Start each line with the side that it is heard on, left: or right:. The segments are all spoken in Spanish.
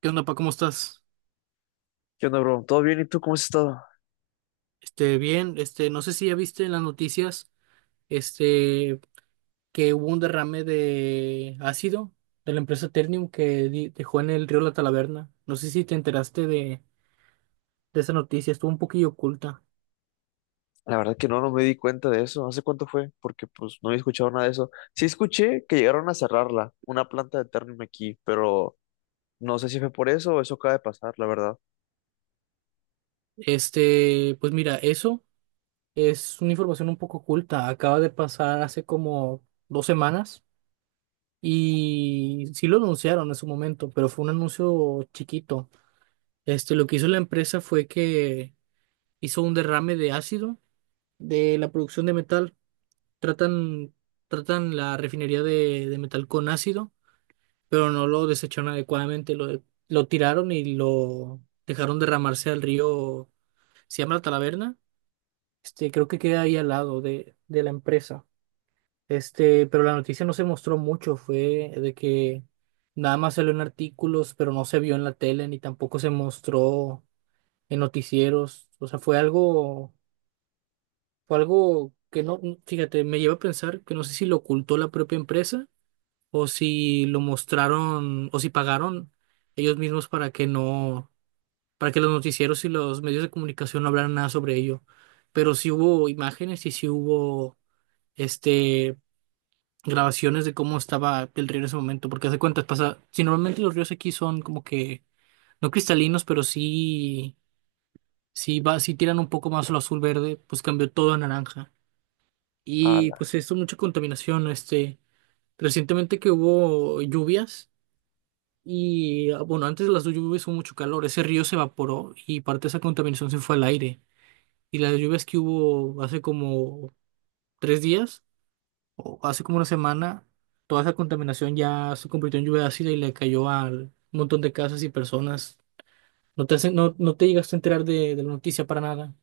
right: ¿Qué onda, pa? ¿Cómo estás?
left: ¿Qué onda, bro? ¿Todo bien? ¿Y tú cómo has estado?
right: Bien, no sé si ya viste en las noticias, este, que hubo un derrame de ácido de la empresa Ternium que dejó en el río La Talaverna. No sé si te enteraste de esa noticia, estuvo un poquillo oculta.
left: La verdad que no me di cuenta de eso. ¿Hace cuánto fue? Porque pues no había escuchado nada de eso. Sí escuché que llegaron a cerrarla, una planta de Ternium aquí, pero no sé si fue por eso o eso acaba de pasar, la verdad.
right: Pues mira, eso es una información un poco oculta. Acaba de pasar hace como dos semanas y sí lo anunciaron en su momento, pero fue un anuncio chiquito. Lo que hizo la empresa fue que hizo un derrame de ácido de la producción de metal. Tratan, tratan la refinería de metal con ácido, pero no lo desecharon adecuadamente. Lo tiraron y lo dejaron derramarse al río. Se llama La Talaverna. Creo que queda ahí al lado de la empresa. Pero la noticia no se mostró mucho. Fue de que nada más salió en artículos, pero no se vio en la tele ni tampoco se mostró en noticieros. O sea, fue algo. Fue algo que no, fíjate, me lleva a pensar que no sé si lo ocultó la propia empresa o si lo mostraron o si pagaron ellos mismos para que no, para que los noticieros y los medios de comunicación no hablaran nada sobre ello. Pero sí hubo imágenes y sí hubo este grabaciones de cómo estaba el río en ese momento, porque hace cuentas pasa, si normalmente los ríos aquí son como que no cristalinos, pero sí sí tiran un poco más a lo azul verde, pues cambió todo a naranja. Y
left: Ala.
right: pues se hizo mucha contaminación. Recientemente que hubo lluvias y bueno, antes de las lluvias hubo mucho calor, ese río se evaporó y parte de esa contaminación se fue al aire. Y las lluvias que hubo hace como tres días o hace como una semana, toda esa contaminación ya se convirtió en lluvia ácida y le cayó a un montón de casas y personas. No te llegaste a enterar de la noticia para nada.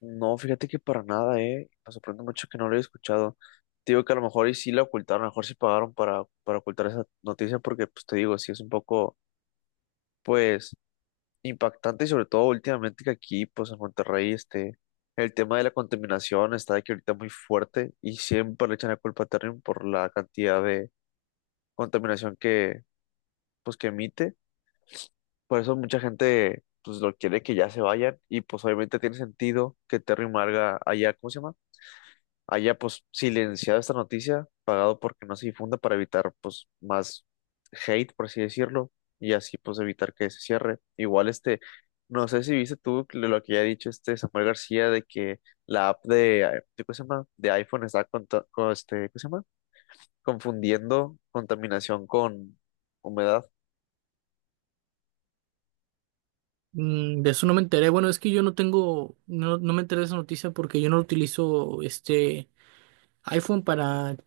left: No, fíjate que para nada, ¿eh? Me sorprende mucho que no lo haya escuchado. Te digo que a lo mejor y sí la ocultaron, a lo mejor sí pagaron para ocultar esa noticia porque pues te digo, sí es un poco, pues impactante y sobre todo últimamente que aquí, pues en Monterrey, el tema de la contaminación está de que ahorita muy fuerte y siempre le echan la culpa a Ternium por la cantidad de contaminación que, pues, que emite. Por eso mucha gente, pues, lo quiere que ya se vayan y pues obviamente tiene sentido que Ternium haga allá, ¿cómo se llama? Haya pues silenciado esta noticia, pagado porque no se difunda para evitar pues más hate, por así decirlo, y así pues evitar que se cierre. Igual este, no sé si viste tú lo que ya ha dicho este Samuel García de que la app de, ¿cómo se llama? De iPhone está conta- con, este, ¿cómo se llama? Confundiendo contaminación con humedad.
right: De eso no me enteré. Bueno, es que yo no tengo, no, no me enteré de esa noticia porque yo no utilizo este iPhone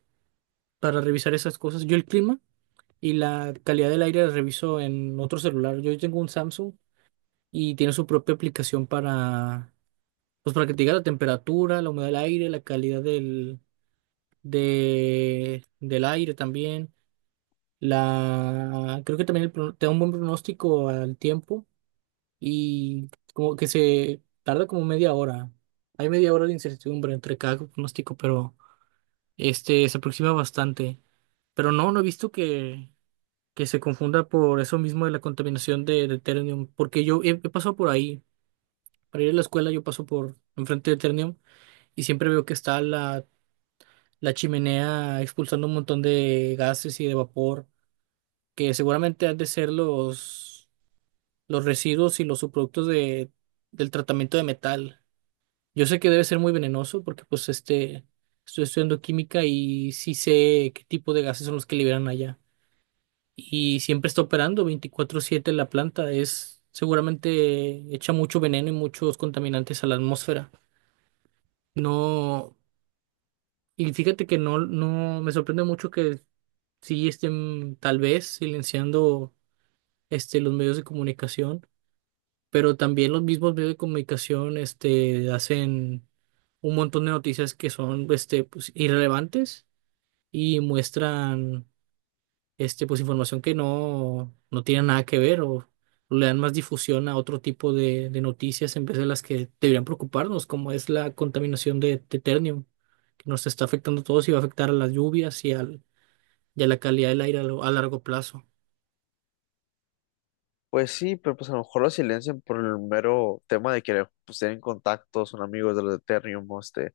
right: para revisar esas cosas. Yo el clima y la calidad del aire la reviso en otro celular. Yo tengo un Samsung y tiene su propia aplicación pues para que te diga la temperatura, la humedad del aire, la calidad del aire también. La, creo que también el te da un buen pronóstico al tiempo y como que se tarda como media hora. Hay media hora de incertidumbre entre cada pronóstico, pero se aproxima bastante. Pero no he visto que se confunda por eso mismo de la contaminación de Ternium, porque he pasado por ahí, para ir a la escuela yo paso por enfrente de Ternium y siempre veo que está la chimenea expulsando un montón de gases y de vapor, que seguramente han de ser los residuos y los subproductos del tratamiento de metal. Yo sé que debe ser muy venenoso porque pues estoy estudiando química y sí sé qué tipo de gases son los que liberan allá. Y siempre está operando 24/7 la planta. Es seguramente echa mucho veneno y muchos contaminantes a la atmósfera. No, y fíjate que no, no, me sorprende mucho que sí estén tal vez silenciando los medios de comunicación, pero también los mismos medios de comunicación hacen un montón de noticias que son pues, irrelevantes y muestran pues información que no, no tiene nada que ver o le dan más difusión a otro tipo de noticias en vez de las que deberían preocuparnos, como es la contaminación de ternium, que nos está afectando a todos y va a afectar a las lluvias y a la calidad del aire a largo plazo.
left: Pues sí, pero pues a lo mejor lo silencian por el mero tema de que pues tienen contactos, son amigos de los de Ethereum, o este,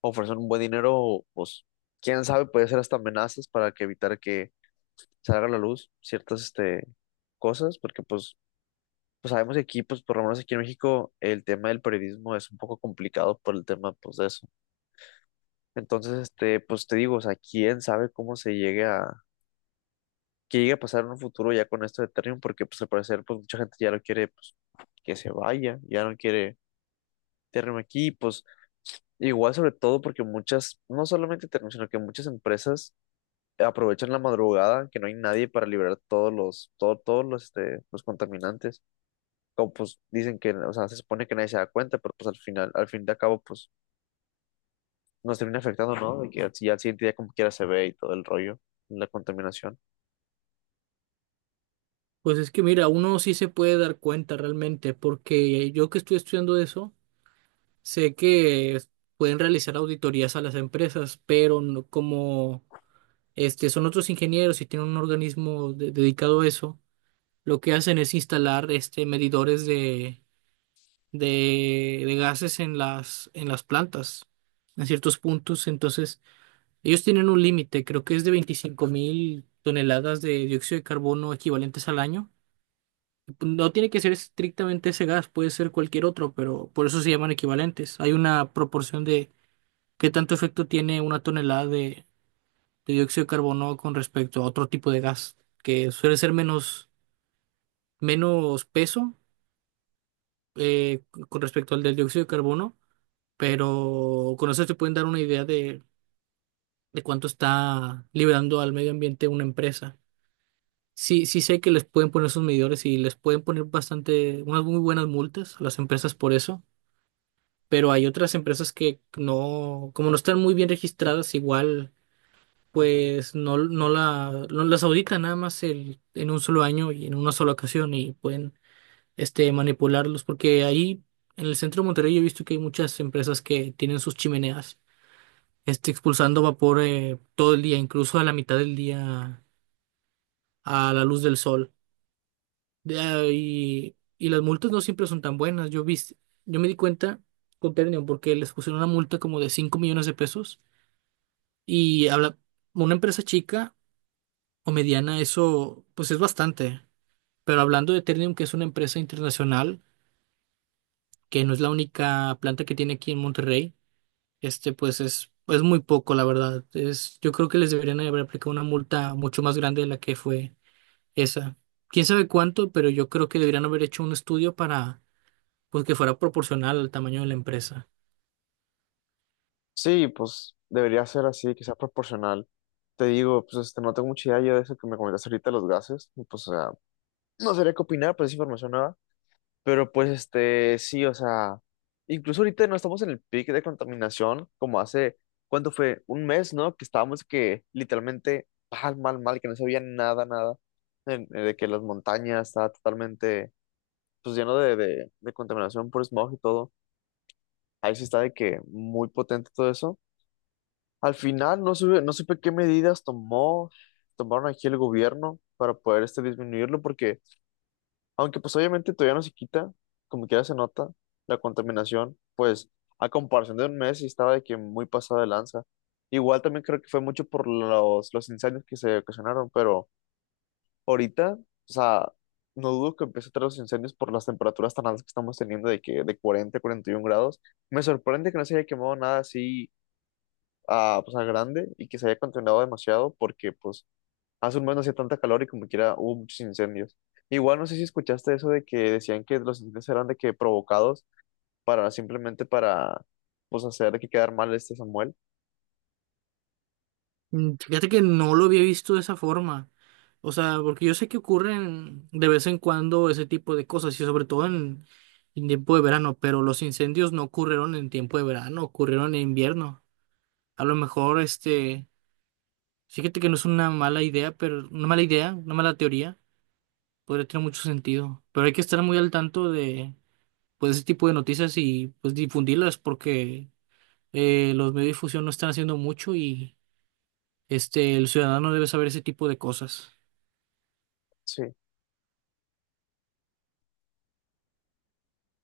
left: ofrecer un buen dinero, pues, quién sabe, puede ser hasta amenazas para que evitar que salga a la luz ciertas, este, cosas, porque pues, pues sabemos que aquí, pues, por lo menos aquí en México, el tema del periodismo es un poco complicado por el tema, pues, de eso. Entonces, este, pues te digo, o sea, quién sabe cómo se llegue a, qué llegue a pasar en un futuro ya con esto de Ethereum, porque pues al parecer, pues, mucha gente ya lo quiere, pues, que se vaya, ya no quiere Ethereum aquí, pues, igual sobre todo porque muchas, no solamente Ethereum, sino que muchas empresas aprovechan la madrugada, que no hay nadie para liberar todos los, todo- todos los, este, los contaminantes. Como pues dicen que, o sea, se supone que nadie se da cuenta, pero pues al final, al fin de cabo, pues nos termina afectando, ¿no? De que al- ya al siguiente día como quiera se ve y todo el rollo, la contaminación.
right: Pues es que mira, uno sí se puede dar cuenta realmente, porque yo que estoy estudiando eso, sé que pueden realizar auditorías a las empresas, pero como son otros ingenieros y tienen un dedicado a eso, lo que hacen es instalar medidores de gases en en las plantas, en ciertos puntos. Entonces, ellos tienen un límite, creo que es de 25.000 toneladas de dióxido de carbono equivalentes al año. No tiene que ser estrictamente ese gas, puede ser cualquier otro, pero por eso se llaman equivalentes. Hay una proporción de qué tanto efecto tiene una tonelada de dióxido de carbono con respecto a otro tipo de gas, que suele ser menos, menos peso eh, con respecto al del dióxido de carbono, pero con eso te pueden dar una idea de cuánto está liberando al medio ambiente una empresa. Sí sé que les pueden poner sus medidores y les pueden poner bastante, unas muy buenas multas a las empresas por eso, pero hay otras empresas que no, como no están muy bien registradas, igual pues no las auditan nada más en un solo año y en una sola ocasión y pueden manipularlos, porque ahí en el centro de Monterrey yo he visto que hay muchas empresas que tienen sus chimeneas, expulsando vapor todo el día, incluso a la mitad del día, a la luz del sol. Y las multas no siempre son tan buenas. Yo me di cuenta con Ternium porque les pusieron una multa como de $5.000.000 y habla, una empresa chica o mediana, eso pues es bastante. Pero hablando de Ternium, que es una empresa internacional, que no es la única planta que tiene aquí en Monterrey, pues es muy poco, la verdad. Es, yo creo que les deberían haber aplicado una multa mucho más grande de la que fue esa. Quién sabe cuánto, pero yo creo que deberían haber hecho un estudio para pues que fuera proporcional al tamaño de la empresa.
left: Sí, pues debería ser así, que sea proporcional. Te digo, pues este, no tengo mucha idea yo de eso que me comentaste ahorita, los gases, y, pues, o sea, no sabría qué opinar, pues es información nueva. Pero pues este, sí, o sea, incluso ahorita no estamos en el pic de contaminación como hace, ¿cuánto fue? Un mes, ¿no? Que estábamos que literalmente mal, que no se veía nada, en- de que las montañas estaba totalmente, pues lleno de contaminación por smog y todo. Ahí sí está de que muy potente todo eso. Al final no supe qué medidas tomó, tomaron aquí el gobierno para poder este, disminuirlo, porque aunque pues obviamente todavía no se quita, como quiera se nota la contaminación, pues a comparación de un mes sí estaba de que muy pasada de lanza. Igual también creo que fue mucho por los incendios que se ocasionaron, pero ahorita, o sea, no dudo que empiece a traer los incendios por las temperaturas tan altas que estamos teniendo de que de 40 a 41 grados. Me sorprende que no se haya quemado nada así a, pues, a grande y que se haya contaminado demasiado porque pues hace un mes no hacía tanta calor y como quiera hubo muchos incendios. Igual no sé si escuchaste eso de que decían que los incendios eran de que provocados para simplemente para pues hacer de que quedar mal este Samuel.
right: Fíjate que no lo había visto de esa forma. O sea, porque yo sé que ocurren de vez en cuando ese tipo de cosas y sobre todo en tiempo de verano, pero los incendios no ocurrieron en tiempo de verano, ocurrieron en invierno. A lo mejor este Sí, fíjate que no es una mala idea, pero una mala idea, una mala teoría, podría tener mucho sentido. Pero hay que estar muy al tanto de pues ese tipo de noticias y pues difundirlas porque los medios de difusión no están haciendo mucho y el ciudadano debe saber ese tipo de cosas.
left: Sí.